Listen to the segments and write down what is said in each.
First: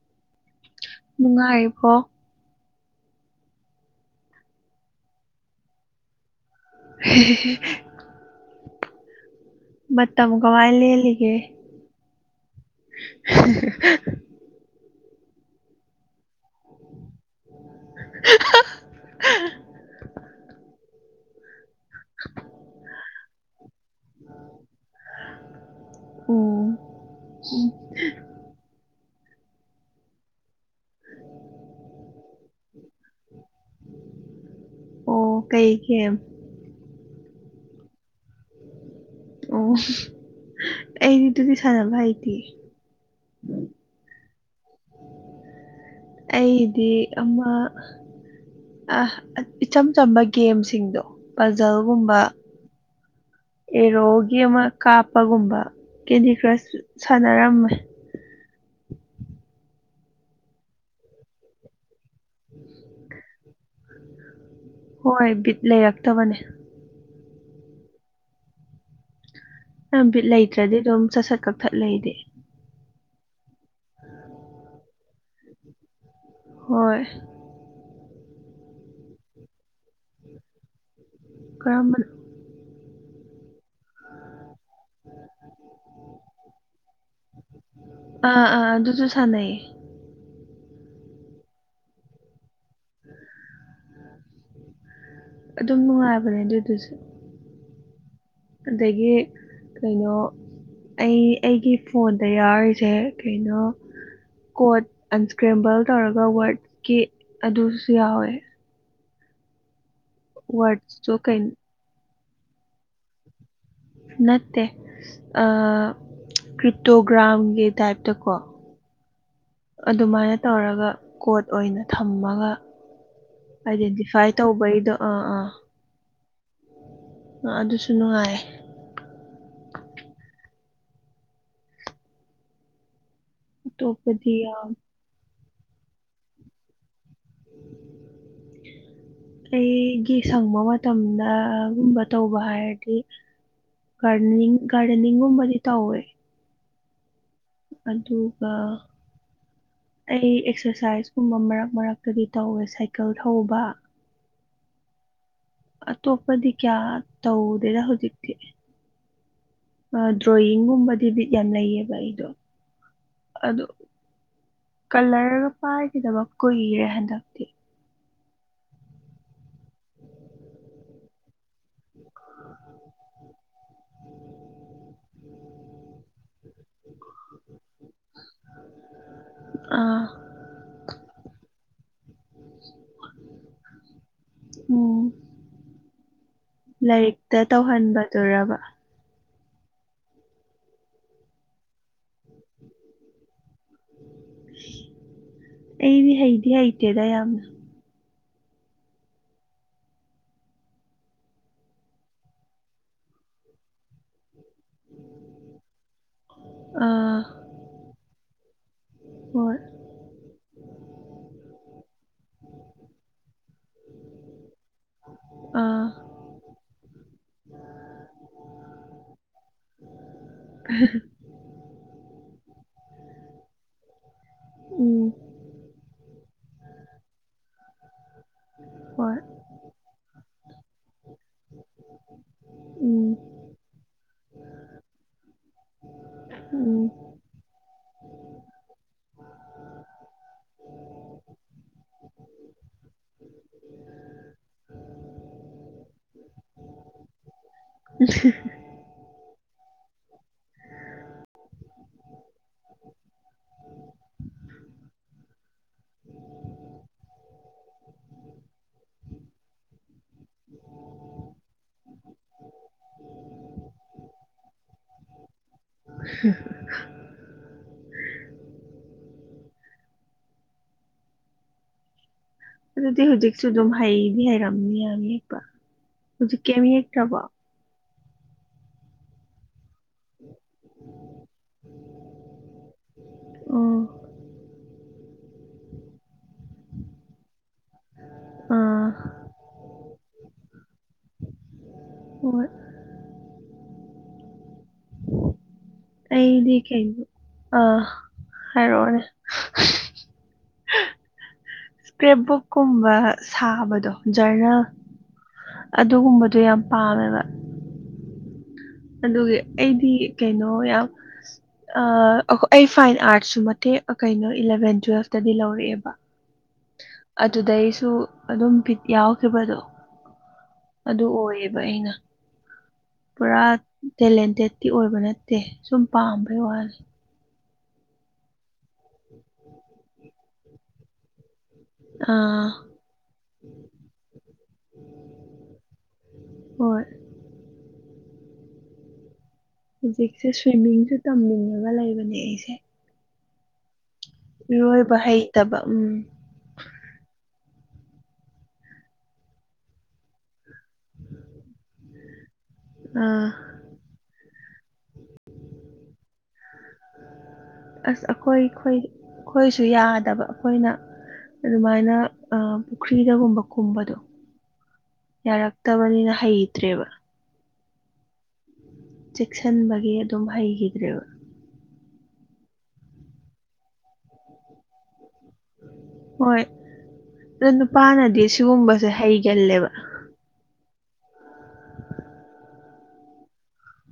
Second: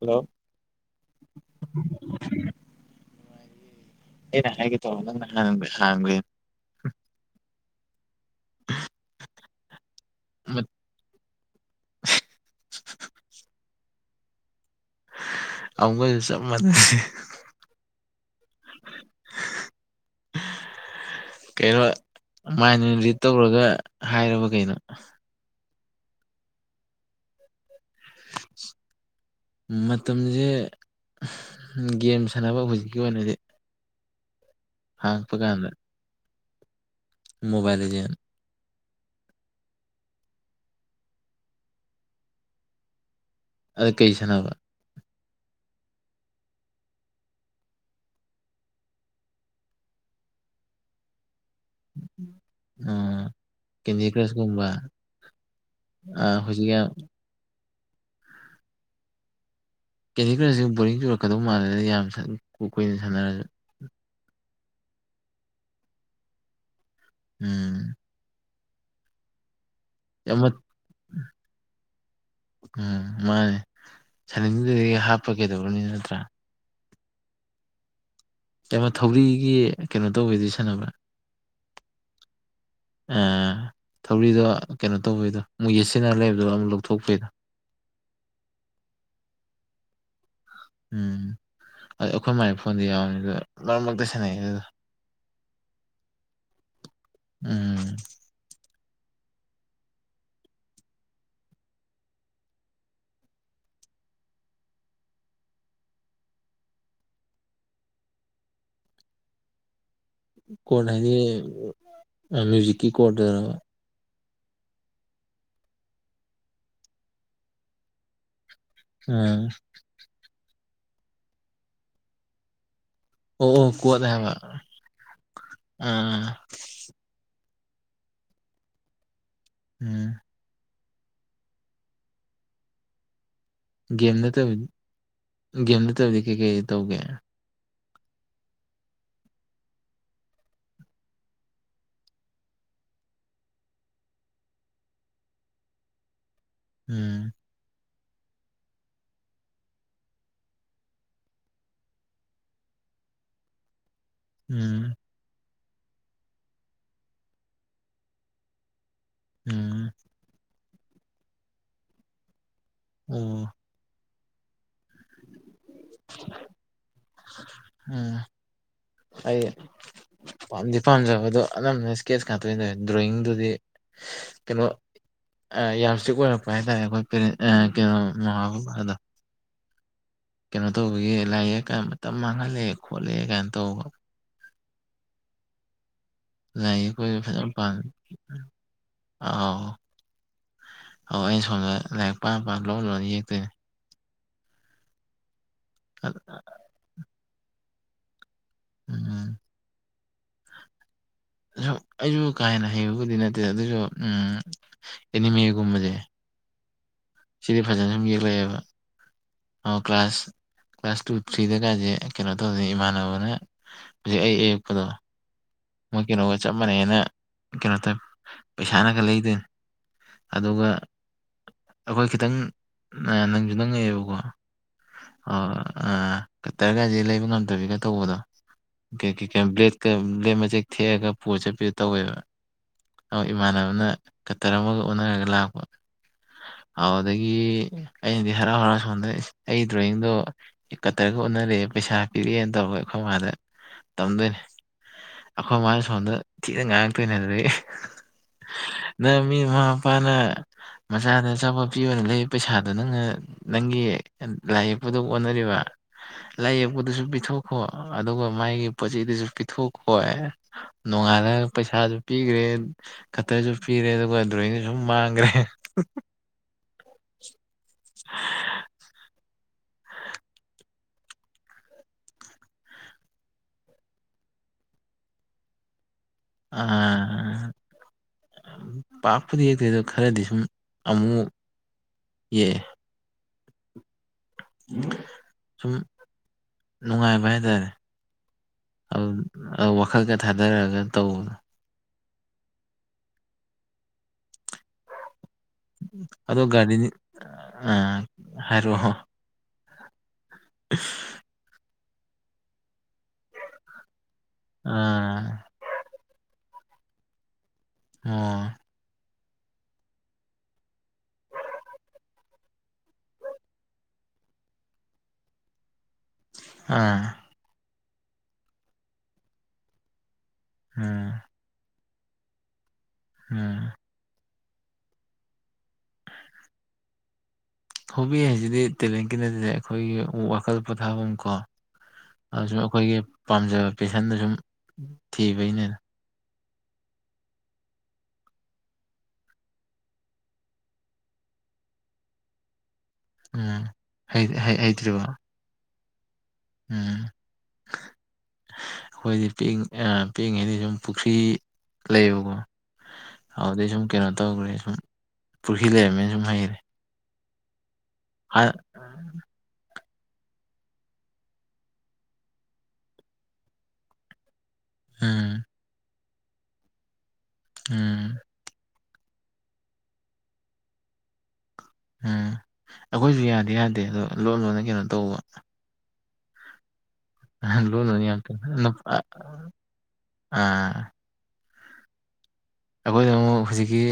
Hello ꯅꯨꯡꯉꯥꯏꯔꯤꯕꯣ? ꯑꯩꯅ ꯍꯥꯏꯒꯦ ꯇꯧꯔ ꯅꯪꯅ ꯍꯥꯟ ꯍꯥꯟꯒ꯭ꯔꯦ꯫ [unintelligible] ꯃꯇꯝ ꯀꯃꯥꯏ ꯂꯦꯜꯂꯤꯒꯦ? [unintelligible] ꯑꯃꯨꯒꯁꯨ ꯆꯞ ꯃꯥꯟꯅꯩ [unintelligible] ꯃꯥꯏꯟ ꯔꯤꯠ ꯇꯧꯔꯒ ꯍꯥꯏꯔꯕ ꯀꯩꯅꯣ? ꯑꯣ [unintelligible] ꯃꯇꯝ ꯖꯦ ꯒꯦꯝ ꯁꯥꯟꯅꯕ ꯍꯧꯖꯤꯛꯀꯤ ꯑꯣꯏꯅꯗꯤ꯫ ꯍꯥꯡꯉꯛꯄ ꯑꯣ ꯀꯥꯟꯗ ꯀꯩ ꯈꯦꯝ ꯃꯣꯕꯥꯏꯜ ꯂꯤ ꯖꯦꯟ ꯑꯣ ꯑꯩꯗꯤ ꯑꯗꯨꯗꯤ ꯁꯥꯟꯅꯕ ꯍꯥꯏꯇꯦ꯫ ꯑꯗ ꯀꯩ ꯁꯥꯟꯅꯕ? ꯑꯩꯗꯤ ꯑꯃ ꯑꯥ ꯏꯆꯝ ꯆꯝꯕ ꯒꯦꯝꯁꯤꯡꯗꯣ ꯄꯖꯜꯒꯨꯝꯕ ꯀꯦꯟꯗꯤ ꯑꯦꯔꯣꯒꯤ ꯑꯃ ꯀ꯭ꯔꯁꯀꯨꯝꯕ ꯀꯥꯞꯄꯒꯨꯝꯕ ꯀꯦꯟꯗꯤ ꯍꯧꯖꯤꯛ ꯀ꯭ꯔꯁ ꯌꯥꯝ ꯁꯥꯟꯅꯔꯝꯃꯦ ꯀꯦꯟꯗꯤꯀ꯭ꯔꯁꯤꯡ ꯕꯣꯔꯤꯡ ꯆꯨꯔꯛꯀꯗꯧ ꯃꯥꯟꯗ ꯌꯥꯝ ꯀꯣꯏꯅ ꯁꯥꯟꯅꯔꯁꯨ ꯍꯣꯏ ꯕꯤꯠ ꯂꯩꯔꯛꯇꯕꯅꯦ ꯎꯝ ꯕꯤꯠ ꯑꯃ ꯂꯩꯇ꯭ꯔꯗꯤ ꯑꯗꯨꯝ ꯆꯠꯁꯠ ꯀꯛꯊꯠ ꯂꯩꯗꯤ ꯎꯝ ꯃꯥꯅꯦ ꯁꯟꯅꯤꯡꯗꯨꯗꯒꯤ ꯍꯥꯞꯄ ꯀꯩꯗꯧꯕꯅꯤ ꯅꯠꯇ꯭ꯔꯥ ꯍꯣꯏ ꯀꯩꯅꯣ ꯊꯧꯔꯤꯒꯤ ꯀꯩꯅꯣ ꯇꯧꯕꯗꯨ ꯁꯥꯟꯅꯕ꯭ꯔꯥ ꯀꯔ ꯑꯥ ꯊꯧꯔꯤꯗꯣ ꯀꯩꯅꯣ ꯇꯧꯕꯩꯗꯣ ꯃꯣꯏ ꯌꯦꯠꯁꯤꯟꯅ ꯂꯩꯕꯗꯣ ꯑꯃꯨꯛ ꯂꯧꯊꯣꯛꯄꯩꯗꯣ ꯑꯥ ꯑꯥ ꯑꯗꯨꯁꯨ ꯁꯥꯟꯅꯩꯌꯦ ꯎꯝ ꯑꯗꯨ ꯑꯩꯈꯣꯏ ꯃꯥꯏ ꯐꯣꯟꯗꯤ ꯌꯥꯎꯕꯅꯤ ꯑꯗꯨ ꯃꯔꯛ ꯃꯔꯛꯇ ꯁꯦꯟꯅꯩ ꯑꯗꯨꯗ ꯑꯗꯨꯝ ꯅꯨꯡꯉꯥꯏꯕꯅꯦ ꯑꯗꯨꯗꯨꯁꯨ ꯎꯝ ꯑꯗꯒꯤ ꯀꯩꯅꯣ ꯑꯩ ꯑꯩꯒꯤ ꯐꯣꯟꯗ ꯌꯥꯎꯔꯤꯁꯦ ꯀꯩꯅꯣ ꯀꯣꯗ ꯑꯟꯁꯀ꯭ꯔꯦꯝꯕꯜ ꯇꯧꯔꯒ ꯋꯥꯔꯗꯀꯤ ꯑꯗꯨꯁꯨ ꯌꯥꯎꯋꯦ ꯀꯣꯔꯠ ꯋꯥꯔꯗꯁꯨ ꯍꯥꯏꯗꯤ ꯀꯩ ꯃ꯭ꯌꯨꯖꯤꯛꯀꯤ ꯀꯣꯔꯠꯇ ꯑꯣꯏ ꯅꯠꯇꯦ ꯀ꯭ꯔꯤꯇꯣꯒ꯭ꯔꯥꯝꯒꯤ ꯇꯥꯏꯞꯇꯀꯣ ꯑꯝ ꯑꯗꯨꯃꯥꯏꯅ ꯇꯧꯔꯒ ꯀꯣꯔꯣꯠ ꯑꯣꯏꯅ ꯊꯝꯃꯒ ꯑꯣ ꯑꯣ ꯑꯥꯏꯗꯦꯟꯇꯤꯐꯥꯏ ꯇꯧꯕꯩꯗꯣ ꯑꯥ ꯑꯥ ꯑ ꯑꯗꯨꯁꯨ ꯅꯨꯡꯉꯥꯏ ꯎꯝ ꯒꯦꯝ ꯑꯇꯣꯞꯄꯗꯤ ꯅꯠꯇꯕ ꯌꯥꯝ ꯒꯦꯝ ꯅꯠꯇꯕꯗꯤ ꯀꯩꯀꯩ ꯇꯧꯒꯦ ꯄ [unintelligible] [inaudible] ꯑꯩꯒꯤ ꯁꯪꯕ ꯃꯇꯝꯗꯒꯨꯝꯕ ꯇꯧꯕ ꯍꯥꯏꯔꯗꯤ ꯒꯥꯔꯗꯅꯤꯡ ꯒꯥꯔꯗꯦꯅꯤꯡꯒꯨꯝꯕꯗꯤ ꯇꯧꯋꯦ ꯎꯝ ꯑꯗꯨꯒ ꯑꯩ ꯑꯦꯛꯁꯔꯁꯥꯏꯁꯀꯨꯝꯕ ꯃꯔꯛ ꯃꯔꯛꯇꯒꯤ ꯇꯧꯋꯦ ꯁꯥꯏꯀꯜ ꯊꯧꯕ ꯎꯝ ꯑꯇꯣꯞꯄꯗꯤ ꯀꯌꯥ ꯇꯧꯗꯦꯗ ꯍꯧꯖꯤꯛꯇꯤ ꯎꯝ ꯗ꯭ꯔꯣꯣꯌꯤꯡ ꯒꯨꯝꯕꯗꯤ ꯕꯤꯠ ꯌꯥꯝ ꯂꯩꯌꯦꯕ ꯑꯩꯗꯣ ꯑ ꯑꯣ ꯀꯂꯔꯒ ꯄꯥꯏꯈꯤꯗꯕ ꯀꯨꯏꯔꯦ ꯍꯟꯗꯛꯇꯤ ꯎꯝ ꯑꯩ ꯄꯥꯝꯗꯤ ꯄꯥꯝꯖꯕ ꯑꯗꯣ ꯑꯅꯝꯕꯅ ꯏꯁꯀꯦꯠꯁ ꯉꯥꯛꯇꯣꯛꯣꯏ ꯇꯦ ꯗ꯭ꯔꯣꯣꯌꯤꯡꯗꯨꯗꯤ ꯀꯩꯅꯣ ꯌꯥꯝ ꯏꯁꯤꯛ ꯑꯣꯏꯔꯛꯄ ꯍꯥꯏꯇꯥꯔꯦ ꯑꯩꯈꯣꯏ ꯀ ꯀꯩꯅꯣ ꯃꯃꯥ ꯕꯕꯥꯗ ꯑ [unintelligible] ꯀꯩꯅꯣ ꯇꯧꯕꯒꯤ ꯂꯥꯏ ꯌꯦꯛ ꯀꯥꯏ ꯃꯇꯝ ꯃꯥꯡꯍꯜꯂꯑꯦ ꯈꯣꯠꯂꯛꯑꯦ ꯀꯥꯏꯅ ꯇꯧꯕ ꯑꯣ ꯂꯥꯏꯌꯦ ꯑꯩꯈꯣꯏꯁꯨ ꯐꯖꯅ ꯄꯥꯝꯉꯤ ꯇꯧꯍꯟꯕꯗꯨꯔꯕ ꯑ ꯑꯥꯎ ꯑꯧ ꯑꯩꯅ ꯁꯣꯝꯗ ꯂꯥꯏꯔꯤꯛ ꯄꯥꯝ ꯄꯥ ꯂꯣꯏ ꯂꯣꯏꯅ ꯌꯦꯛꯇꯣꯏꯅꯦ ꯑꯩꯕꯤ ꯍꯥꯏꯗꯤ ꯍꯥꯏ ꯏꯇꯦꯗ ꯌꯥꯝꯕꯅ [inaudible] ꯑ ꯑꯩꯁꯨ ꯀꯥ ꯍꯦꯟꯅ ꯍꯩꯕꯕꯨꯗꯤ ꯅꯠꯇꯦ ꯑꯗꯨꯁꯨ ꯎꯝ ꯑꯦꯅꯤꯃꯦꯒꯨꯝꯕꯁꯦ ꯑꯥ ꯁꯤꯗꯤ ꯐꯖꯅ ꯁꯨꯝ ꯌꯦꯛꯂꯛꯑꯦꯕ ꯍꯣꯏ ꯑꯣ ꯀ꯭ꯂꯥꯁ ꯀ꯭ꯂꯥꯁ ꯇꯨ ꯊ꯭ꯔꯤꯗ ꯀꯁꯦ ꯀꯩꯅꯣ ꯇꯧꯁꯦ ꯏꯃꯥꯟꯅꯕꯅ ꯍꯧꯖꯤꯛ ꯑꯩ ꯑꯦ ꯀꯗ ꯑꯥ ꯃꯣꯏ ꯀꯩꯅꯣꯒ ꯆꯞ ꯃꯥꯟꯅꯅ ꯀꯩꯅꯣ ꯇꯧ ꯄꯩꯁꯥꯅꯒ ꯂꯩꯗꯣꯏꯅꯤ ꯑꯗꯨꯒ ꯑꯩꯈꯣꯏ ꯈꯤꯇꯪ ꯅꯪꯁꯨ ꯅꯪꯉꯛꯑꯦꯕꯀꯣ ꯎꯝ ꯑꯣ ꯀꯇꯔꯒꯗꯤ ꯂꯩꯕ ꯉꯝꯗꯕꯤꯒ ꯇꯧꯕꯗꯣ ꯍꯣꯏ ꯀ꯭ꯂꯦꯠ ꯀ꯭ꯂ ꯃꯖꯤ ꯊꯦ ꯄꯣꯠ ꯆꯠꯄꯤꯗ ꯇꯧꯋꯦꯕ ꯎꯝ ꯏꯃꯥꯟꯅꯕꯅ ꯀꯇꯔ ꯑꯃꯒ ꯑꯣꯟꯅꯔꯒ ꯂꯥꯛꯄ ꯎꯝ ꯑꯗꯨꯗꯒꯤ ꯑꯩꯅꯗꯤ ꯍꯔꯥꯎ ꯍꯔꯥꯎ ꯁꯣꯝꯗꯗꯤ ꯑꯩ ꯗ꯭ꯔꯣꯋꯤꯡꯗꯣ ꯀꯇꯔꯒ ꯑꯣꯟꯅꯔꯛꯑꯦ ꯄꯩꯁꯥ ꯄꯤꯔꯛꯑꯦꯅ ꯇꯧꯔꯒ ꯑꯩꯈꯣꯏ ꯃꯥꯥꯗ ꯇꯝꯗꯣꯏꯅꯦ ꯑꯩꯈꯣꯏ ꯃꯥꯅ ꯁꯣꯟꯝꯗ ꯊꯤꯅ ꯉꯥꯡꯉꯛꯇꯣꯏꯅ ꯑꯗꯨꯗꯒꯤ [inaudible] [unintelligible] ꯃꯆꯥꯗ ꯑꯆꯥꯄ ꯄꯤꯕ ꯑꯣꯏꯅ ꯂꯩ ꯄꯩꯁꯥꯗꯣ ꯅꯪꯅ ꯅꯪꯒꯤ ꯂꯥꯏ ꯌꯦꯛꯄꯨꯗ ꯑꯣꯟꯅꯔꯤꯕ ꯂꯥꯏ ꯌꯦꯛꯄꯗꯨꯁꯨ ꯄꯤꯊꯣꯛꯈꯣ ꯑꯗꯨꯒ ꯃꯥꯒꯤ ꯄꯣꯠ ꯆꯩꯗꯨꯁꯨ ꯄꯤꯊꯣꯛꯈꯣ ꯅꯣꯡꯉꯥꯜꯂ ꯄꯩꯁꯥꯁꯨ ꯄꯤꯈ꯭ꯔꯦ ꯈꯛꯇꯔꯁꯨ ꯄꯤꯔꯦ ꯑꯗꯨꯒ ꯗ꯭ꯔꯣꯋꯤꯡꯗꯨ ꯁꯨꯝ ꯃꯥꯡꯈ꯭ꯔꯦ ꯍ [inaudible] ꯑꯗꯨꯗꯤ ꯍꯧꯖꯤꯛꯁꯨ ꯑꯗꯨꯝ ꯍꯩꯗꯤ ꯍꯩꯔꯝꯅꯤ ꯌꯥꯝ ꯌꯦꯛꯄ ꯍꯧꯖꯤꯛ ꯀꯝ ꯌꯦꯛꯇ꯭ꯔꯕꯣ ꯄꯥꯛꯄꯨꯗꯤ ꯌꯦꯛꯇꯦ ꯑꯗ ꯈꯔꯗꯤ ꯁꯨꯝ ꯑꯃꯨꯛ ꯌꯦꯛꯑꯦ ꯑꯣ ꯁꯨꯝ ꯅꯨꯡꯉꯥꯏꯕ ꯍꯥꯏꯇꯥꯔꯦ ꯑꯥ ꯑꯗꯨ ꯑꯗꯨ ꯋꯥꯈꯜꯒ ꯊꯥꯗꯔꯛꯑꯒ ꯇꯧ [inaudible] [unintelligible] ꯑꯗꯣ ꯑꯩꯗꯤ ꯀꯩ ꯒꯥꯔꯗꯦꯅꯤꯡ ꯑꯥ ꯍꯥꯏꯔꯛꯑꯣ ꯍꯥꯏꯔꯛꯑꯣꯅꯦꯦ ꯁꯄ꯭ꯔꯦꯞꯕꯨꯛ ꯀꯨꯝꯕ ꯁꯥꯕꯗꯣ ꯖꯔꯅꯦꯜ ꯑꯥ ꯑꯗꯨꯒꯨꯝꯕꯗꯣ ꯌꯥꯝ ꯄꯥꯝꯃꯦꯕ ꯑꯣ ꯑꯗꯨꯒꯤ ꯑꯩꯗꯤ ꯀꯩꯅꯣ ꯌꯥꯝ ꯑꯥ ꯑꯩꯈꯣꯏ ꯐꯥꯏꯟ ꯑꯥꯔꯠꯁꯨ ꯃꯇꯦꯛ ꯀꯩꯅꯣ ꯏꯂꯚꯦꯟ ꯇꯨꯋꯦꯜꯐꯇꯗꯤ ꯂꯧꯔꯛꯑꯦꯕ ꯑ ꯑꯗꯨꯗꯦꯏ ꯑꯩꯁꯨ ꯑꯗꯨꯝ ꯕꯤꯠ ꯌꯥꯎꯈꯤꯕꯗꯣ ꯑꯗꯨ ꯎꯝ ꯑꯣꯏꯌꯦꯕ ꯑꯩꯅ ꯄꯨꯔꯥ ꯎꯝ ꯇꯦꯂꯦꯟꯇꯦꯠꯀꯤꯤ ꯑꯣꯏꯕ ꯅꯠꯇꯦ ꯁꯨꯝ ꯄꯥꯝꯕꯩ ꯋꯥꯅꯤ ꯍꯣꯕꯤ ꯍꯥꯏꯁꯤꯗꯤ ꯇꯦꯂꯦꯟꯀꯤ ꯅꯠꯇꯦ ꯑꯩꯈꯣꯏꯒꯤ ꯋꯥꯈꯜ ꯄꯣꯊꯥꯐꯝ ꯀꯣ ꯑꯥ ꯑꯗꯨꯁꯨ ꯑꯩꯈꯣꯏꯒꯤ ꯄꯥꯝꯖꯕ ꯄꯦꯁꯟꯗ ꯁꯨꯝ ꯊꯤꯕꯩꯅꯦꯅ ꯍꯣꯌ ꯍꯧꯖꯤꯛꯁꯦ ꯁ꯭ꯋꯤꯝꯃꯤꯡꯁꯨ ꯇꯝꯅꯤꯡꯉꯒ ꯂꯩꯕꯅꯦ ꯑꯩꯁꯦ [inaudible] [unintelligible] ꯏꯔꯣꯏꯕꯥ ꯍꯩꯇ꯭ꯔꯤꯕ ꯍꯩꯇꯕꯥ ꯏꯝ ꯎꯝ ꯑꯩꯈꯣꯏꯗꯤ ꯄꯤ ꯑ ꯄꯤꯛꯏꯉꯩꯗꯤ ꯁꯨꯝ ꯄꯨꯈ꯭ꯔꯤ ꯂꯩꯕꯀꯣ ꯑꯥ ꯑꯗꯨꯩ ꯁꯨꯝ ꯀꯩꯅꯣ ꯇꯧꯈ꯭ꯔꯦ ꯁꯨꯝ ꯄꯨꯈ꯭ꯔꯤ ꯂꯩꯔꯝꯃꯦꯅ ꯁꯨꯝ ꯍꯩꯈꯔꯦ ꯑꯁ ꯑꯩꯈꯣꯏ ꯑꯩꯈꯣꯏꯁꯨ ꯌꯥꯗꯕ ꯑꯩꯈꯣꯏꯅ ꯑꯗꯨꯃꯥꯏꯅ ꯄꯨꯈ꯭ꯔꯤꯗꯒꯨꯝꯕ ꯀꯨꯝꯕꯗꯣ ꯎꯝ ꯌꯥꯔꯛꯇꯕꯅꯤꯅ ꯍꯩꯇ꯭ꯔꯦꯕ ꯎꯝ ꯆꯦꯛꯁꯤꯟꯕꯒꯤ ꯑꯗꯨꯝ ꯍꯩꯈꯤꯗ꯭ꯔꯦꯕ ꯎꯝ ꯑꯩꯈꯣꯏꯁꯨ ꯌꯥꯗꯦ ꯌꯥꯗꯦ ꯑꯗꯣ ꯂꯣꯟ ꯂꯣꯟꯅ ꯀꯩꯅꯣ ꯇꯧꯕ ꯍꯣꯏ ꯑꯗꯣ ꯂꯣꯟ ꯂꯣꯟꯅ ꯌꯥꯝ ꯅꯨꯄꯥꯅꯗꯤ ꯁꯤꯒꯨꯝꯕꯁꯦ ꯍꯩꯒꯜꯂꯦꯕ ꯑꯥ ꯑꯩꯈꯣꯏꯗ ꯑꯃꯨꯛ ꯍꯧꯖꯤꯛꯀꯤ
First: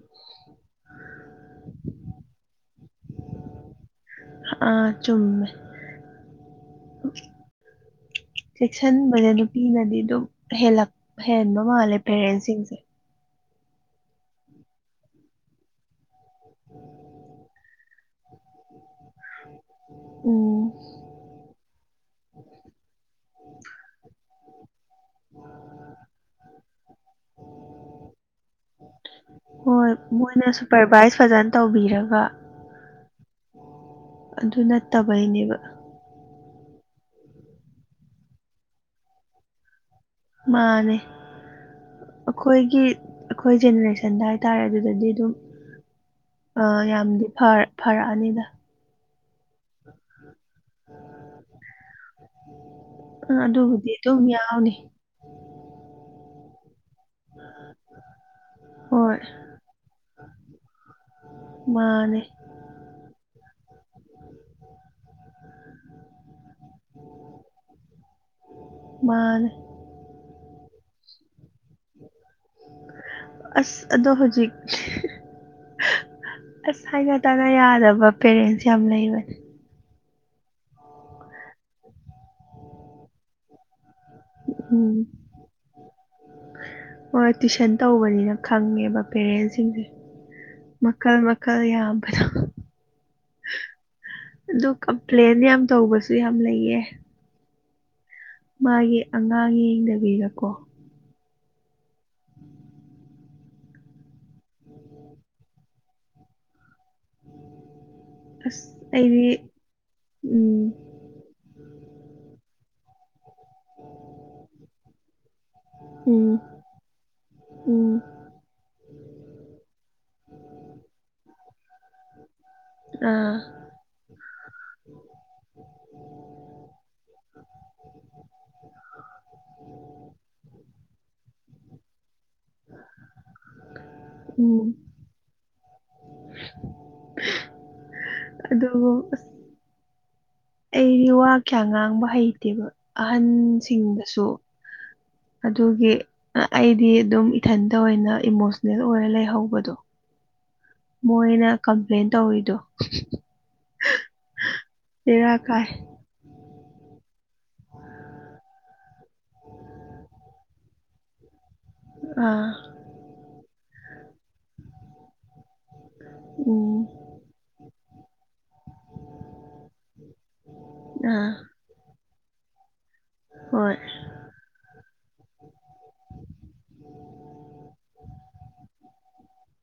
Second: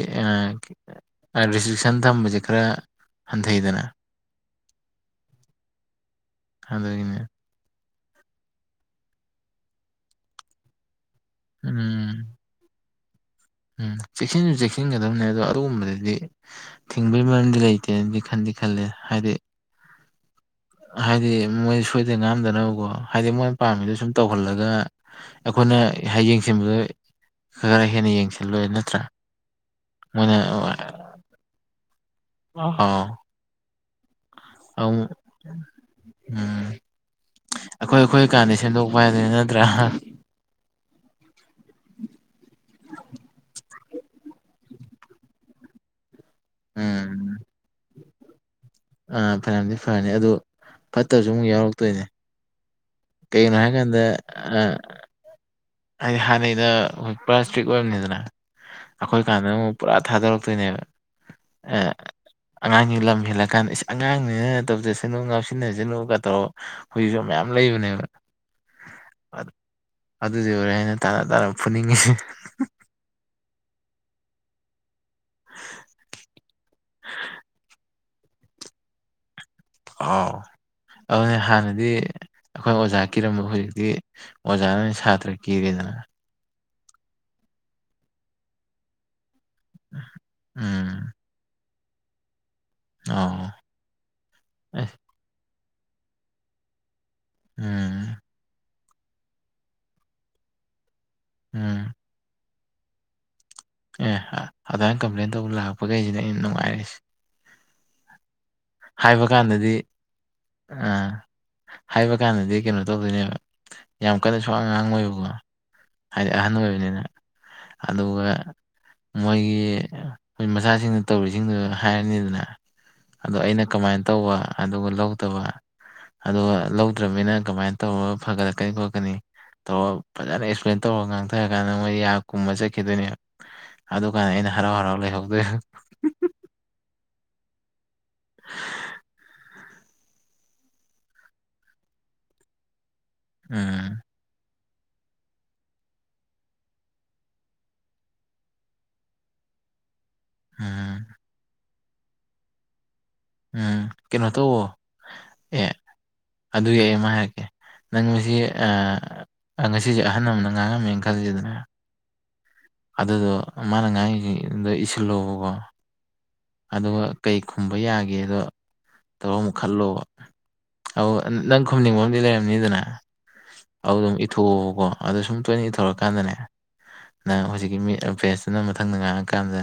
ꯔꯦꯁꯇ꯭ꯔꯤꯛꯁꯟ ꯊꯝꯕꯁꯦ ꯈꯔ ꯍꯟꯊꯩꯗꯅ ꯑꯥ ꯆꯨꯝꯃꯦ ꯑꯗꯨꯗꯒꯤꯅꯦ ꯆꯦꯛꯁꯤꯟꯕꯅꯦ ꯅꯨꯄꯤꯅꯗꯤ ꯑꯗꯨꯝ ꯍꯂꯛ ꯍꯦꯟꯕ ꯃꯥꯜꯂꯦ ꯎꯝ ꯄꯦꯔꯦꯟꯁꯁꯤꯡꯁꯦ ꯎꯝ ꯆꯦꯛꯁꯤꯟꯁꯨ ꯆꯦꯛꯁꯤꯟꯒꯗꯕꯅꯦ ꯑꯗꯣ ꯑꯗꯨꯒꯨꯝꯕꯗꯗꯤ ꯊꯤꯡꯕꯒꯤ ꯃꯔꯝꯗꯤ ꯂꯩꯇꯦꯅꯗꯤ ꯈꯟꯗꯤ ꯈꯂꯦ ꯍꯥꯏꯗꯤ ꯎꯝ ꯍꯥꯏꯗꯤ ꯃꯣꯏ ꯁꯣꯏꯗꯅ ꯉꯥꯝꯗꯅꯕꯀꯣ ꯍꯥꯏꯗꯤ ꯃꯣꯏꯅ ꯄꯥꯝꯃꯤꯗꯨꯣ ꯁꯨꯝ ꯇꯧꯍꯜꯂꯒ ꯑꯩꯈꯣꯏꯅ ꯌꯦꯡꯁꯤꯟꯕꯗ ꯈꯔ ꯍꯦꯟꯅ ꯌꯦꯡꯁꯤꯜꯂꯣꯏ ꯅꯠꯇ꯭ꯔꯥ ꯍꯣꯏ ꯃꯣꯏꯅ ꯁꯨꯄꯔꯚꯥꯏꯁ ꯐꯖꯅ ꯇꯧꯕꯤꯔꯒ ꯑꯣ ꯑꯗꯨ ꯑ ꯎꯝ ꯅꯠꯇꯕꯩꯅꯦꯕ ꯑꯩꯈꯣꯏ ꯑꯩꯈꯣꯏ ꯀꯥꯟꯗ ꯁꯦꯝꯗꯣꯛꯄ ꯍꯥꯏꯗꯅ ꯅꯠꯇ꯭ꯔꯥ ꯃꯥꯅꯦ ꯑꯩꯈꯣꯏꯒꯤ ꯑꯩꯈꯣꯏ ꯖꯦꯅꯦꯔꯦꯁꯟꯗ ꯍꯥꯏꯇꯥꯔꯦ ꯑꯗꯨꯗꯗꯤ ꯑꯗꯨꯝ ꯑꯥ ꯌꯥꯝꯗꯤ ꯎꯝ ꯐꯔꯛꯑꯅꯤꯗ ꯑꯥ ꯐꯔꯗꯤ ꯐꯔꯅꯤ ꯑꯗꯨ ꯐꯠꯇꯕꯁꯨ ꯑꯃꯨꯛ ꯌꯥꯎꯔꯛꯇꯣꯏꯅꯦ ꯑ ꯀꯩꯒꯤꯅꯣ ꯑꯗꯨꯕꯨꯗꯤ ꯍꯥꯏꯀꯥꯟꯗ ꯑꯗꯨꯝ ꯌꯥꯎꯅꯤ ꯍꯥꯏꯗꯤ ꯍꯥꯟꯅꯩꯩꯅꯣꯏ ꯄꯨꯔꯥ ꯏꯁꯇ꯭ꯔꯤꯛ ꯑꯣꯏꯔꯝꯅꯤꯗꯅ ꯍꯣꯏ ꯑꯩꯈꯣꯏ ꯀꯥꯟꯗ ꯑꯃꯨꯛ ꯄꯨꯔꯥ ꯊꯥꯗꯣꯔꯛꯇꯣꯏꯅꯦꯕ ꯃꯥꯅꯦ ꯑꯉꯥꯡꯁꯤꯡ ꯂꯝ ꯍꯦꯜꯂ ꯀꯥꯟꯗ ꯑꯉꯥꯡꯅꯤꯅ ꯇꯧꯗꯁꯅꯨ ꯉꯥꯎꯁꯤꯟꯅꯁꯅꯨꯒ ꯇꯧꯔꯣ ꯍꯧꯖꯤꯁꯨ ꯃꯌꯥꯝ ꯂꯩꯕꯅꯦꯕ ꯃꯥꯅꯦ ꯑꯗꯨꯗꯤ ꯑꯣꯏꯔꯦ ꯍꯥꯏꯅ ꯇꯥꯅ ꯇꯥꯅ ꯐꯨꯅꯤꯡꯉꯤ ꯑꯁ ꯑꯗꯣ ꯍꯧꯖꯤꯛ ꯑꯁ ꯍꯥꯏꯅ ꯇꯅ ꯌꯥꯗꯕ ꯄꯦꯔꯦꯟꯁ ꯌꯥꯝ ꯂꯩꯕꯅꯦ ꯑꯥꯎ ꯑꯗꯨꯅꯦ ꯍꯥꯟꯅꯗꯤ ꯑꯩꯈꯣꯏꯅ ꯑꯣꯖꯥ ꯀꯤꯔꯝꯕ ꯍꯧꯖꯤꯛꯇꯤ ꯑꯣꯖꯥꯅ ꯎꯝ ꯁꯥꯇ꯭ꯔ ꯀꯤꯔꯦꯗꯅ ꯍꯣꯏ ꯇꯨꯋꯁꯟ ꯇꯧꯕꯅꯤꯅ ꯈꯪꯉꯦꯕ ꯄꯦꯔꯦꯟꯁ ꯁꯤꯡꯁꯦ ꯎꯝ ꯃꯈꯜ ꯃꯈꯜ ꯌꯥꯝꯕꯗꯣ ꯑ ꯑꯗꯨ ꯀꯝꯄ꯭ꯂꯦꯟ ꯌꯥꯝ ꯇꯧꯕꯁꯨ ꯌꯥꯝ ꯂꯩꯌꯦ ꯎꯝ ꯃꯥꯒꯤ ꯑꯉꯥꯡ ꯌꯦꯡꯗꯕꯤꯒꯀꯣ ꯎꯝ ꯑꯦ ꯑꯗꯨꯗꯥꯃꯥꯏꯅ ꯀꯝꯄ꯭ꯂꯦꯟ ꯇꯧꯕ ꯂꯥꯛꯄꯈꯩꯁꯤꯅꯦ ꯑꯩꯅ ꯅꯨꯡꯉꯥꯏꯔꯤꯁꯦ ꯑꯁ ꯍꯥꯏꯕ ꯑꯩꯗꯤ ꯀꯥꯟꯗꯗꯤ ꯎꯝ ꯑ ꯍꯥꯏꯕ ꯀꯥꯟꯗꯗꯤ ꯀꯩꯅꯣ ꯇꯧꯗꯣꯏꯅꯦꯕ ꯌꯥꯝ ꯀꯟꯅ ꯁꯋꯥ ꯉꯥꯡꯉꯣꯏꯕꯀꯣ ꯍꯥꯏꯗꯤ ꯎꯝ ꯑꯍꯟ ꯑꯣꯏꯕꯅꯤꯅ ꯎꯝ ꯑꯗꯨꯒ ꯃꯣꯏꯒꯤ ꯃꯣꯏ ꯃꯆꯥꯁꯤꯡꯅ ꯇꯧꯔꯤꯁꯤꯡꯗꯨ ꯍꯥꯏꯔꯅꯤꯗꯅ ꯑꯥ ꯑꯗꯣ ꯑꯩꯅ ꯀꯃꯥꯏꯅ ꯇꯧꯕ ꯑꯗꯨꯒ ꯂꯧꯗꯕ ꯑꯗꯨꯒ ꯂꯧꯗ꯭ꯔꯃꯤꯅ ꯀꯃꯥꯏꯅ ꯇꯧꯔꯒ ꯐꯒꯠꯂꯛꯀꯅꯤ ꯈꯣꯠꯀꯅꯤ ꯇꯧꯔ ꯐꯖꯅ ꯑꯦꯛꯁꯄꯂꯦꯟ ꯇꯧꯔꯒ ꯉꯥꯡꯊꯔ ꯀꯥꯟꯗ ꯃꯣꯏ ꯌꯥꯝ ꯈꯨꯝꯃ ꯆꯠꯈꯤꯗꯣꯏꯅꯦ ꯑꯗꯨꯀꯥꯟꯗ ꯑꯩꯅ ꯎꯝ ꯍꯔꯥꯎ ꯍꯔꯥꯎ ꯂꯩꯍꯧꯗꯣꯏꯅꯦ ꯑꯗꯨꯕꯨ ꯑꯩꯗꯤ ꯋꯥ ꯀꯌꯥ ꯉꯥꯡꯕ ꯍꯩꯇꯦꯕ ꯎꯝ ꯑꯍꯟꯁꯤꯡꯗꯁꯨ ꯑꯗꯨꯒꯤ ꯑꯩꯗꯤ ꯑꯗꯨꯝ ꯏꯊꯟꯇ ꯑꯣꯏꯅ ꯏꯃꯣꯁꯅꯦꯜ ꯑꯣꯏꯔ ꯂꯩꯍꯧꯕꯗꯣ [unintelligible] ꯃꯣꯏꯅ ꯀꯝꯄꯂꯦꯟ ꯇꯧꯋꯤꯗꯣ ꯑꯥ ꯀꯩꯅꯣ ꯇꯥꯎꯋꫭ ꯀꯥꯏ ꯑꯦ ꯑꯗꯨꯏ ꯑꯩ ꯑꯃꯥ ꯍꯥꯏꯔꯛꯀꯦ ꯅꯪ ꯉꯁꯤ ꯑꯥ ꯑꯥ ꯉꯁꯤꯖꯦ ꯑꯍꯟ ꯑꯃꯅ ꯉꯥꯡ ꯉꯝꯃꯦꯅ ꯈꯜꯂꯖꯤꯗꯅ ꯑꯥ ꯑꯗꯨꯗꯣ ꯃꯥꯅ ꯉꯥꯡꯉꯤꯖꯦ ꯂꯣꯏ ꯏꯁꯤꯜꯂꯣꯕꯀꯣ ꯎꯝ ꯑꯗꯨꯒ ꯀꯩ ꯈꯨꯝꯕ ꯌꯥꯒꯦꯗꯣ ꯇꯧꯔ ꯑꯃꯨꯛ ꯈꯜꯂꯣꯕ ꯑꯗꯨꯒ ꯑꯥ ꯅꯪ ꯈꯝꯅꯤꯡꯕ ꯑꯃꯥꯗꯤ ꯂꯩꯔꯝꯅꯤꯗꯅ ꯍꯣꯏ ꯑꯗꯨꯗꯣ ꯑꯃꯨꯛ ꯏꯊꯣꯛꯑꯣꯕꯀꯣ ꯑꯗꯨ ꯁꯨꯝ ꯇꯣꯏꯅ ꯏꯊꯣꯔꯛꯑꯀꯥꯟꯗꯅꯦ ꯅꯪ ꯍꯧꯖꯤꯛꯀꯤ ꯃꯤ ꯐ꯭ꯔꯦꯟꯁꯇꯨꯅ ꯃꯊꯪꯗ ꯉꯥꯡꯉꯥꯛꯀꯥꯟꯗ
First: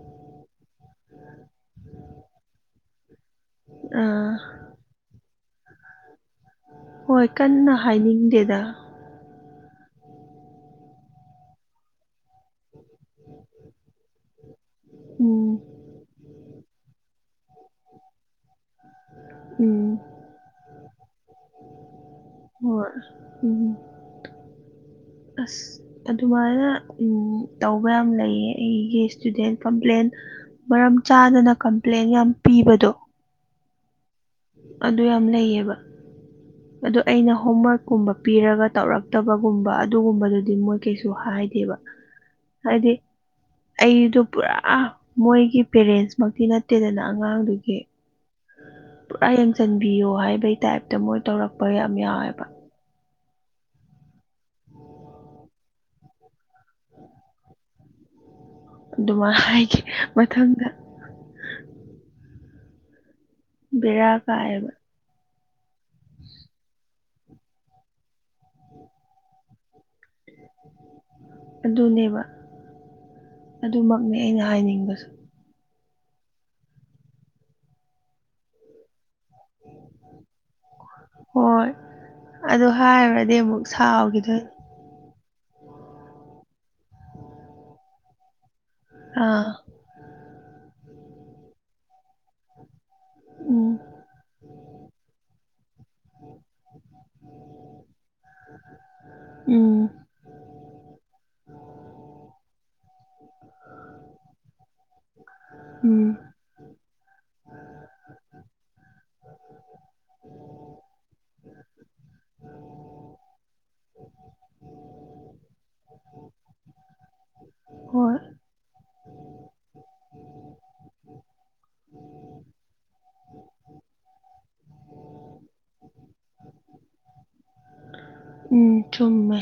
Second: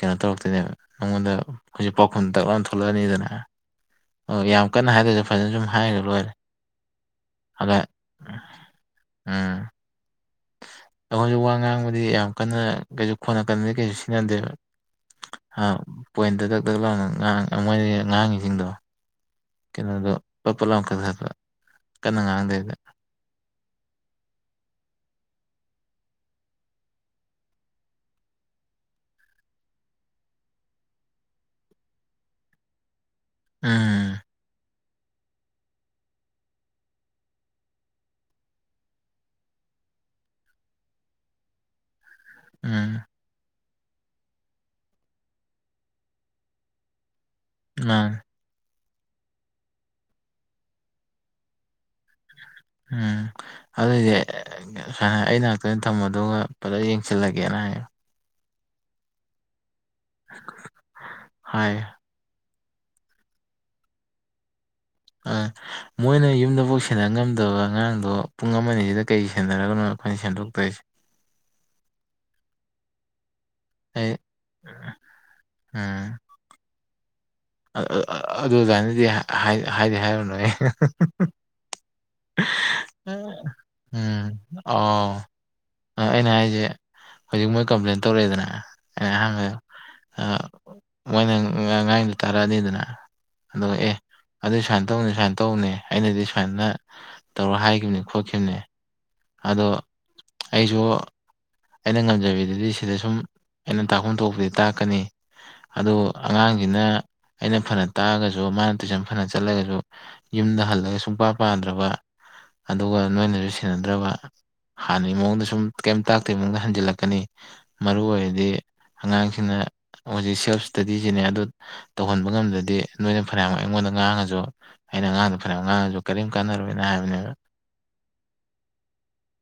ꯀꯩꯅꯣ ꯇꯧꯔꯛꯇꯣꯏꯅꯦꯕ ꯅꯪꯉꯣꯟꯗ ꯍꯧꯖꯤꯛ ꯄꯥꯎꯈꯨꯝ ꯇꯛꯂꯥꯎꯅ ꯊꯣꯛꯂꯛꯑꯅꯤꯗꯅ ꯑꯥ ꯑꯣ ꯌꯥꯝ ꯀꯟꯅ ꯍꯥꯏꯗ꯭ꯔꯖꯨ ꯐꯖꯅ ꯁꯨꯝ ꯍꯥꯏꯈꯔ ꯂꯣꯏꯔꯦ ꯍꯣꯏ ꯀꯟꯅ ꯑꯗ ꯍꯥꯏꯅꯤꯡꯗꯦꯗ ꯎꯝ ꯑꯩꯈꯣꯏꯖꯨ ꯋꯥ ꯉꯥꯡꯕꯗꯤ ꯌꯥꯝ ꯀꯟꯅ ꯀꯩꯁꯨ ꯈꯣꯟ ꯑꯀꯟꯕꯗꯤ ꯀꯩꯁꯨ ꯁꯤꯖꯤꯟꯅꯗꯦꯕ ꯎꯝ [unintelligible] ꯄꯣꯏꯟꯇ ꯗꯛ ꯗꯛ ꯂꯥꯎꯅ ꯉꯥꯡ ꯃꯣꯏꯅ ꯉꯥꯡꯉꯤꯖꯤꯡꯗꯣ ꯎꯝ ꯀꯩꯅꯣꯗꯣ ꯄꯠ ꯄꯠ ꯂꯥꯎꯅ ꯀꯠꯊꯠꯄ ꯀꯟꯅ ꯉꯥꯡꯗꯦꯗ ꯍꯣꯏ ꯎꯝ ꯑꯁ ꯑꯗꯨꯃꯥꯏꯅ ꯎꯝ ꯇꯧꯕ ꯌꯥꯝ ꯂꯩꯌꯦ ꯑꯩꯒꯤ ꯏꯁꯇꯨꯗꯦꯟ ꯀꯝꯄ꯭ꯂꯦꯟ ꯃꯔꯝ ꯆꯥꯗꯅ ꯀꯝꯄ꯭ꯂꯦꯟ ꯌꯥꯝ ꯄꯤꯕꯗꯣ ꯎꯝ ꯑꯗꯨ ꯌꯥꯝ ꯂꯩꯌꯦꯕ ꯑꯗꯣ ꯑꯩꯅ ꯍꯣꯝꯋꯥꯔꯛ ꯀꯨꯝꯕ ꯄꯤꯔꯒ ꯇꯧꯔꯛꯇꯕꯒꯨꯝꯕ ꯑꯗꯨꯒꯨꯝꯕꯗꯨꯗꯤ ꯃꯣꯏ ꯀꯩꯁꯨ ꯍꯥꯏꯗꯦꯕ ꯍꯥꯏꯗꯤ ꯎꯝ ꯑꯩꯗꯣ ꯄꯨꯔꯥ ꯃꯣꯏꯒꯤ ꯄꯦꯔꯦꯟꯁꯃꯛꯇꯤ ꯅꯠꯇꯦꯗꯅ ꯑꯉꯥꯡꯗꯨꯒꯤ ꯃꯥꯅꯤ ꯄꯨꯔꯥ ꯌꯦꯡꯖꯟꯕꯤꯌꯣ ꯍꯥꯏꯕꯩ ꯇꯥꯏꯌꯦꯞꯇ ꯃꯣꯏ ꯇꯧꯔꯛꯄ ꯌꯥꯝ ꯌꯥꯎꯋꯦꯕ ꯎꯝ ꯑꯗꯨꯏꯗꯤ ꯁꯨꯃꯥꯏꯅ ꯑꯩ ꯅꯥꯛꯇ ꯑꯣꯏꯅ ꯊꯝꯃꫭ ꯑꯗꯨꯒ ꯐꯖꯅ ꯌꯦꯡꯁꯤꯜꯂꯒꯦꯅ ꯍꯥꯏꯌꯦ ꯑꯗꯨꯃꯥꯏ ꯍꯥꯏꯒꯦ ꯃꯊꯪꯗ ꯍꯥꯏꯌꯦ ꯕꯦꯔꯥ ꯀꯥꯏꯌꯦꯕ ꯑꯥ ꯃꯣꯏꯅ ꯌꯨꯝꯗꯐꯥꯎ ꯁꯦꯟꯅ ꯉꯝꯗꯕ ꯑꯉꯥꯡꯗꯣ ꯄꯨꯡ ꯑꯃ ꯑꯅꯤꯁꯤꯗ ꯀꯩ ꯁꯦꯟꯅꯔꯒꯅꯣ ꯑꯩꯈꯣꯏꯅ ꯁꯦꯝꯗꯣꯛꯇꯣꯏꯁꯦ ꯑꯗꯨꯅꯦꯕ ꯑꯗꯨꯃꯛꯅꯤ ꯑꯩꯅ ꯍꯥꯏꯅꯤꯡꯕꯁꯨ ꯑꯥ ꯑꯥ ꯑꯥ ꯑꯥ ꯑꯗꯨ ꯑꯗꯨꯋꯥꯏꯅꯗꯤ ꯍꯥꯏꯗꯤ ꯍꯥꯏꯔꯨꯅꯨꯍꯦ ꯍꯣꯏ ꯑꯗꯨ ꯍꯥꯏꯔꯨꯔꯗꯤ ꯑꯃꯨꯛ ꯎꯝ ꯁꯥꯎꯈꯤꯗꯨꯏ ꯑꯥꯎ ꯑꯩꯅ ꯍꯥꯏꯁꯦ ꯍꯧꯖꯤꯛ ꯃꯣꯏ ꯀꯝꯄ꯭ꯂꯦꯟ ꯇꯧꯔꯛꯑꯦꯗꯅ ꯑꯩ ꯑꯥ ꯑꯍꯥꯟꯕꯩꯗꫭ ꯑꯥ ꯃꯣꯏꯅ ꯉꯥꯡꯏꯗꯨ ꯇꯥꯔꯛꯑꯅꯤꯗꯅ ꯑꯗꯣ ꯎꯝ ꯑꯦ ꯑꯗꯨ ꯁꯨꯃꯥꯏꯅ ꯇꯧꯅꯤ ꯁꯨꯃꯥꯏꯅ ꯇꯧꯅꯤ ꯑꯩꯅꯗꯤ ꯁꯨꯃꯥꯏꯅ ꯇꯧꯔꯥ ꯍꯥꯏꯈꯤꯕꯅꯦ ꯈꯣꯠꯈꯤꯕꯅꯦ ꯑꯗꯣ ꯎꯝ ꯑꯩꯁꯨ ꯑꯩꯅ ꯉꯝꯖꯕꯤꯗꯗꯤ ꯁꯤꯗ ꯁꯨꯝ ꯑꯩꯅ ꯇꯥꯛꯐꯝ ꯊꯣꯛꯄꯗꯤ ꯇꯥꯛꯀꯅꯤ ꯑꯗꯨ ꯎꯝ ꯑꯉꯥꯡꯁꯤꯅ ꯑꯩꯅ ꯐꯅ ꯇꯥꯛꯑꯒꯁꯨ ꯃꯥꯅ ꯇꯨꯏꯁꯟ ꯐꯅ ꯆꯠꯂꯒꯁꯨ ꯌꯨꯝꯗ ꯍꯜꯂꯒ ꯁꯨꯡꯄꯥ ꯄꯥꯗ꯭ꯔꯕ ꯑꯗꯨꯒ ꯅꯣꯏꯅꯁꯨ ꯁꯦꯟ ꯗꯔ꯭ꯕ ꯍꯥꯟꯅꯩ ꯃꯑꯣꯡꯗ ꯁꯨꯝ ꯀꯩꯝꯇꯥ ꯀꯩꯅꯣꯅ ꯍꯟꯖꯤꯜꯂꯛꯀꯅꯤ ꯃꯔꯨ ꯍꯣꯏ ꯑꯣꯏꯔꯤꯗꯤ ꯑꯉꯥꯡꯁꯤꯡꯅ ꯍꯧꯖꯤꯛ ꯁꯦꯜꯞ ꯏꯁꯇꯗꯤꯁꯤꯅꯦ ꯑꯗꯨ ꯇꯧꯍꯟꯕ ꯉꯝꯗ꯭ꯔꯗꯤ ꯅꯣꯏꯅ ꯐꯩꯅꯥꯝ ꯑꯩꯉꯣꯟꯗ ꯉꯥꯡꯉꯁꯨ ꯑꯩꯅ ꯑꯉꯥꯡꯗ ꯐꯩꯅꯥꯝ ꯑꯉꯥꯡꯉꯥꯁꯨ ꯀꯔꯤꯝ ꯀꯥꯟꯅꯔꯣꯏꯅ ꯍꯥꯏꯕꯅꯦꯕ ꯎꯝ ꯆꯨꯝꯃꯦ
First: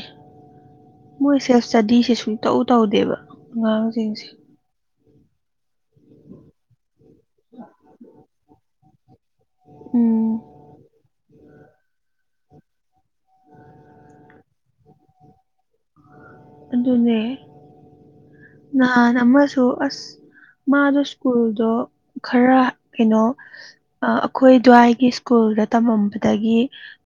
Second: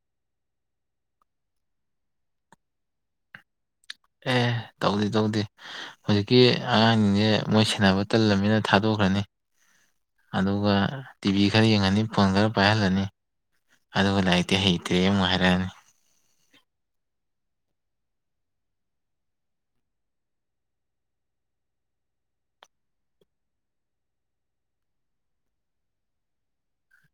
ꯃꯣꯏ ꯁꯦꯜꯐ ꯏꯁꯇꯗꯤꯁꯦ ꯁꯨꯡꯇꯧ ꯇꯧꯗꯦꯕ ꯑꯉꯥꯡꯁꯤꯡꯁꯦ ꯑꯦ ꯇꯧꯗꯦ ꯇꯧꯗꯦ ꯍꯧꯖꯤꯛꯀꯤ ꯑꯉꯥꯡꯁꯤꯡꯁꯦ ꯃꯣꯏ ꯁꯦꯟꯅꯕ ꯇꯜꯂꯃꯤꯅ ꯊꯥꯗꯣꯛꯈ꯭ꯔꯅꯤ ꯎꯝ ꯑꯗꯨꯒ ꯇꯤꯚꯤ ꯈꯔ ꯌꯦꯡꯍꯟꯅꯤ ꯐꯣꯟ ꯈꯔ ꯄꯥꯏꯍꯜꯂꯅꯤ ꯑꯗꯨꯒ ꯂꯥꯏꯔꯤꯛꯇꯤ ꯍꯩꯇ꯭ꯔꯦ ꯑꯃꯨꯛ ꯍꯥꯏꯔꯛꯑꯅꯤ ꯑꯗꯨꯅꯦ ꯅꯍꯥꯟ ꯑꯃꯁꯨ ꯑꯁ ꯃꯥꯗꯣ ꯁ꯭ꯀꯨꯜꯗꯣ ꯈꯔ ꯀꯩꯅꯣ ꯑꯩꯈꯣꯏ ꯑꯗꯨꯋꯥꯏꯒꯤ ꯁ꯭ꯀꯨꯜꯗ ꯇꯝꯃꯝꯕꯗꯒꯤ